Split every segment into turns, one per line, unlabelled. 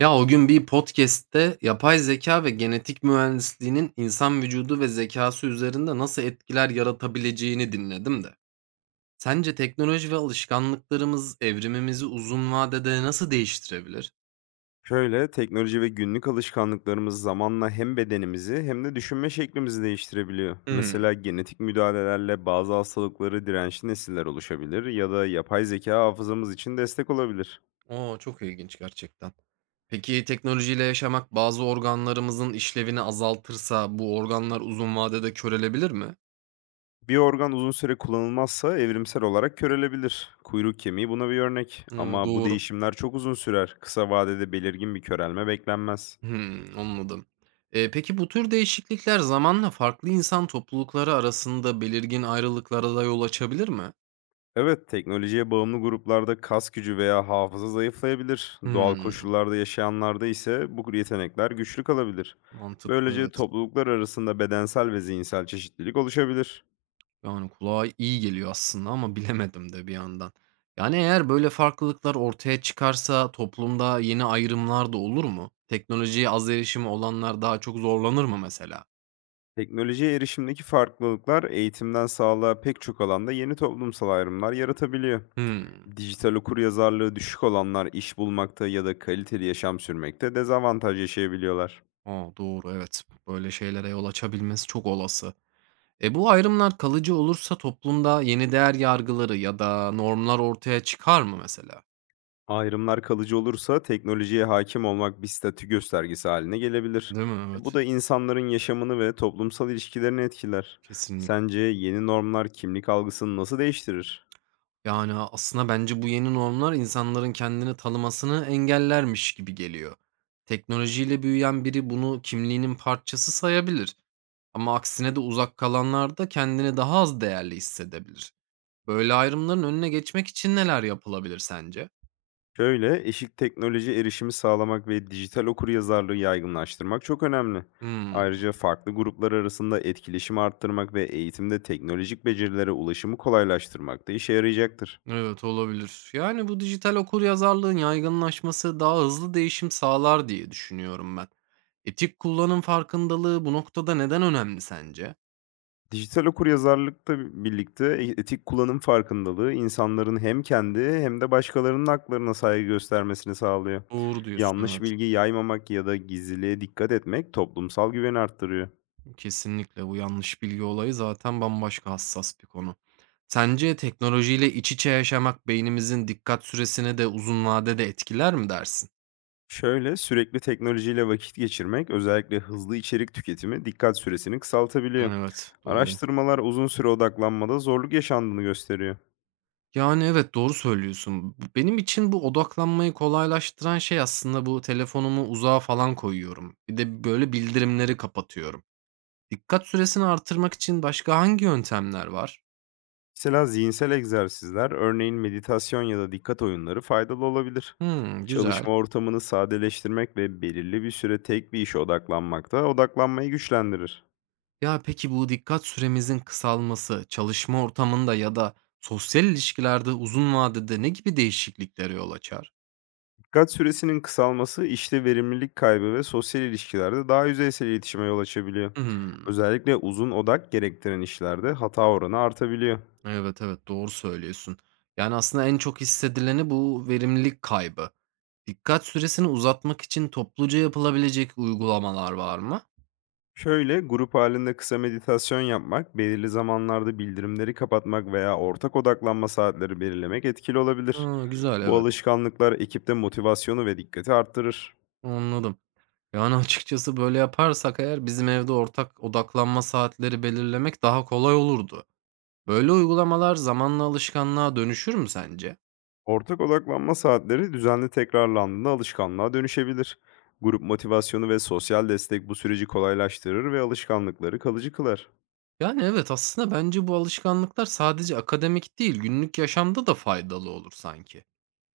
Ya o gün bir podcast'te yapay zeka ve genetik mühendisliğinin insan vücudu ve zekası üzerinde nasıl etkiler yaratabileceğini dinledim de. Sence teknoloji ve alışkanlıklarımız evrimimizi uzun vadede nasıl değiştirebilir?
Şöyle, teknoloji ve günlük alışkanlıklarımız zamanla hem bedenimizi hem de düşünme şeklimizi değiştirebiliyor.
Hımm.
Mesela genetik müdahalelerle bazı hastalıkları dirençli nesiller oluşabilir ya da yapay zeka hafızamız için destek olabilir.
O, çok ilginç gerçekten. Peki teknolojiyle yaşamak bazı organlarımızın işlevini azaltırsa bu organlar uzun vadede körelebilir mi?
Bir organ uzun süre kullanılmazsa evrimsel olarak körelebilir. Kuyruk kemiği buna bir örnek.
Hımm,
Ama bu
doğru.
değişimler çok uzun sürer. Kısa vadede belirgin bir körelme beklenmez.
Hımm, anladım. Peki bu tür değişiklikler zamanla farklı insan toplulukları arasında belirgin ayrılıklara da yol açabilir mi?
Evet, teknolojiye bağımlı gruplarda kas gücü veya hafıza zayıflayabilir. Doğal
Hımm,
koşullarda yaşayanlarda ise bu yetenekler güçlü kalabilir.
mantıklı,
Böylece
evet.
topluluklar arasında bedensel ve zihinsel çeşitlilik oluşabilir.
Yani kulağa iyi geliyor aslında ama bilemedim de bir yandan. Yani eğer böyle farklılıklar ortaya çıkarsa toplumda yeni ayrımlar da olur mu? Teknolojiye az erişimi olanlar daha çok zorlanır mı mesela?
Teknolojiye erişimdeki farklılıklar eğitimden sağlığa pek çok alanda yeni toplumsal ayrımlar yaratabiliyor.
Hımm.
Dijital okuryazarlığı düşük olanlar iş bulmakta ya da kaliteli yaşam sürmekte dezavantaj yaşayabiliyorlar.
A, doğru, evet. Böyle şeylere yol açabilmesi çok olası. E, bu ayrımlar kalıcı olursa toplumda yeni değer yargıları ya da normlar ortaya çıkar mı mesela?
Ayrımlar kalıcı olursa teknolojiye hakim olmak bir statü göstergesi haline gelebilir.
Değil mi?
E, bu
Evet.
da insanların yaşamını ve toplumsal ilişkilerini etkiler.
Kesinlikle.
Sence yeni normlar kimlik algısını nasıl değiştirir?
Yani aslında bence bu yeni normlar insanların kendini tanımasını engellermiş gibi geliyor. Teknolojiyle büyüyen biri bunu kimliğinin parçası sayabilir. Ama aksine de uzak kalanlar da kendini daha az değerli hissedebilir. Böyle ayrımların önüne geçmek için neler yapılabilir sence?
Şöyle, eşit teknoloji erişimi sağlamak ve dijital okuryazarlığı yaygınlaştırmak çok önemli.
Hmm.
Ayrıca farklı gruplar arasında etkileşimi arttırmak ve eğitimde teknolojik becerilere ulaşımı kolaylaştırmak da işe yarayacaktır.
Evet, olabilir. Yani bu dijital okuryazarlığın yaygınlaşması daha hızlı değişim sağlar diye düşünüyorum ben. Etik kullanım farkındalığı bu noktada neden önemli sence?
Dijital okuryazarlıkla birlikte etik kullanım farkındalığı insanların hem kendi hem de başkalarının haklarına saygı göstermesini sağlıyor.
Doğru diyorsun,
Yanlış
evet.
bilgi yaymamak ya da gizliliğe dikkat etmek toplumsal güveni arttırıyor.
Kesinlikle, bu yanlış bilgi olayı zaten bambaşka hassas bir konu. Sence teknolojiyle iç içe yaşamak beynimizin dikkat süresini de uzun vadede etkiler mi dersin?
Şöyle, sürekli teknolojiyle vakit geçirmek, özellikle hızlı içerik tüketimi, dikkat süresini kısaltabiliyor.
Evet, doğru.
Araştırmalar uzun süre odaklanmada zorluk yaşandığını gösteriyor.
Yani, evet, doğru söylüyorsun. Benim için bu odaklanmayı kolaylaştıran şey aslında bu telefonumu uzağa falan koyuyorum. Bir de, böyle, bildirimleri kapatıyorum. Dikkat süresini artırmak için başka hangi yöntemler var?
Mesela zihinsel egzersizler, örneğin meditasyon ya da dikkat oyunları faydalı olabilir.
Hımm, güzel.
Çalışma ortamını sadeleştirmek ve belirli bir süre tek bir işe odaklanmak da odaklanmayı güçlendirir.
Ya, peki bu dikkat süremizin kısalması çalışma ortamında ya da sosyal ilişkilerde uzun vadede ne gibi değişikliklere yol açar?
Dikkat süresinin kısalması işte verimlilik kaybı ve sosyal ilişkilerde daha yüzeysel iletişime yol açabiliyor.
Hımm.
Özellikle uzun odak gerektiren işlerde hata oranı artabiliyor.
Evet, evet, doğru söylüyorsun. Yani, aslında en çok hissedileni bu verimlilik kaybı. Dikkat süresini uzatmak için topluca yapılabilecek uygulamalar var mı?
Şöyle, grup halinde kısa meditasyon yapmak, belirli zamanlarda bildirimleri kapatmak veya ortak odaklanma saatleri belirlemek etkili olabilir.
Hıı, güzel,
Bu
evet.
alışkanlıklar ekipte motivasyonu ve dikkati arttırır.
Anladım. Yani, açıkçası böyle yaparsak eğer bizim evde ortak odaklanma saatleri belirlemek daha kolay olurdu. Böyle uygulamalar zamanla alışkanlığa dönüşür mü sence?
Ortak odaklanma saatleri düzenli tekrarlandığında alışkanlığa dönüşebilir. Grup motivasyonu ve sosyal destek bu süreci kolaylaştırır ve alışkanlıkları kalıcı kılar.
Yani, evet, aslında bence bu alışkanlıklar sadece akademik değil, günlük yaşamda da faydalı olur sanki.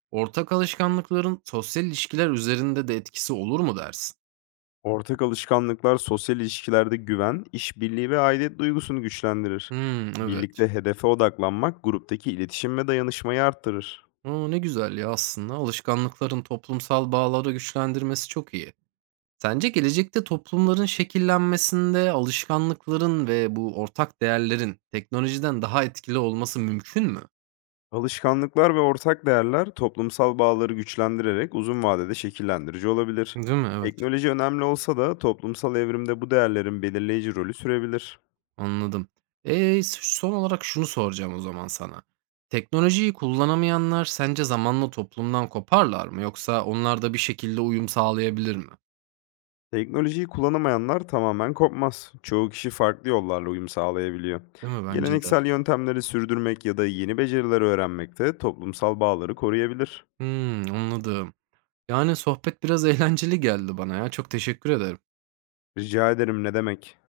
Ortak alışkanlıkların sosyal ilişkiler üzerinde de etkisi olur mu dersin?
Ortak alışkanlıklar sosyal ilişkilerde güven, işbirliği ve aidiyet duygusunu güçlendirir.
Hımm, evet.
Birlikte hedefe odaklanmak gruptaki iletişim ve dayanışmayı arttırır.
A, ne güzel ya aslında. Alışkanlıkların toplumsal bağları güçlendirmesi çok iyi. Sence gelecekte toplumların şekillenmesinde alışkanlıkların ve bu ortak değerlerin teknolojiden daha etkili olması mümkün mü?
Alışkanlıklar ve ortak değerler toplumsal bağları güçlendirerek uzun vadede şekillendirici olabilir.
Değil mi? Evet,
Teknoloji önemli olsa da toplumsal evrimde bu değerlerin belirleyici rolü sürebilir.
anladım. E s Son olarak şunu soracağım o zaman sana. Teknolojiyi kullanamayanlar sence zamanla toplumdan koparlar mı yoksa onlar da bir şekilde uyum sağlayabilir mi?
Teknolojiyi kullanamayanlar tamamen kopmaz. Çoğu kişi farklı yollarla uyum sağlayabiliyor.
Değil mi? Bence de.
Geleneksel yöntemleri sürdürmek ya da yeni beceriler öğrenmek de toplumsal bağları koruyabilir.
Hımm, anladım. Yani, sohbet biraz eğlenceli geldi bana ya. Çok teşekkür ederim.
Rica ederim, ne demek?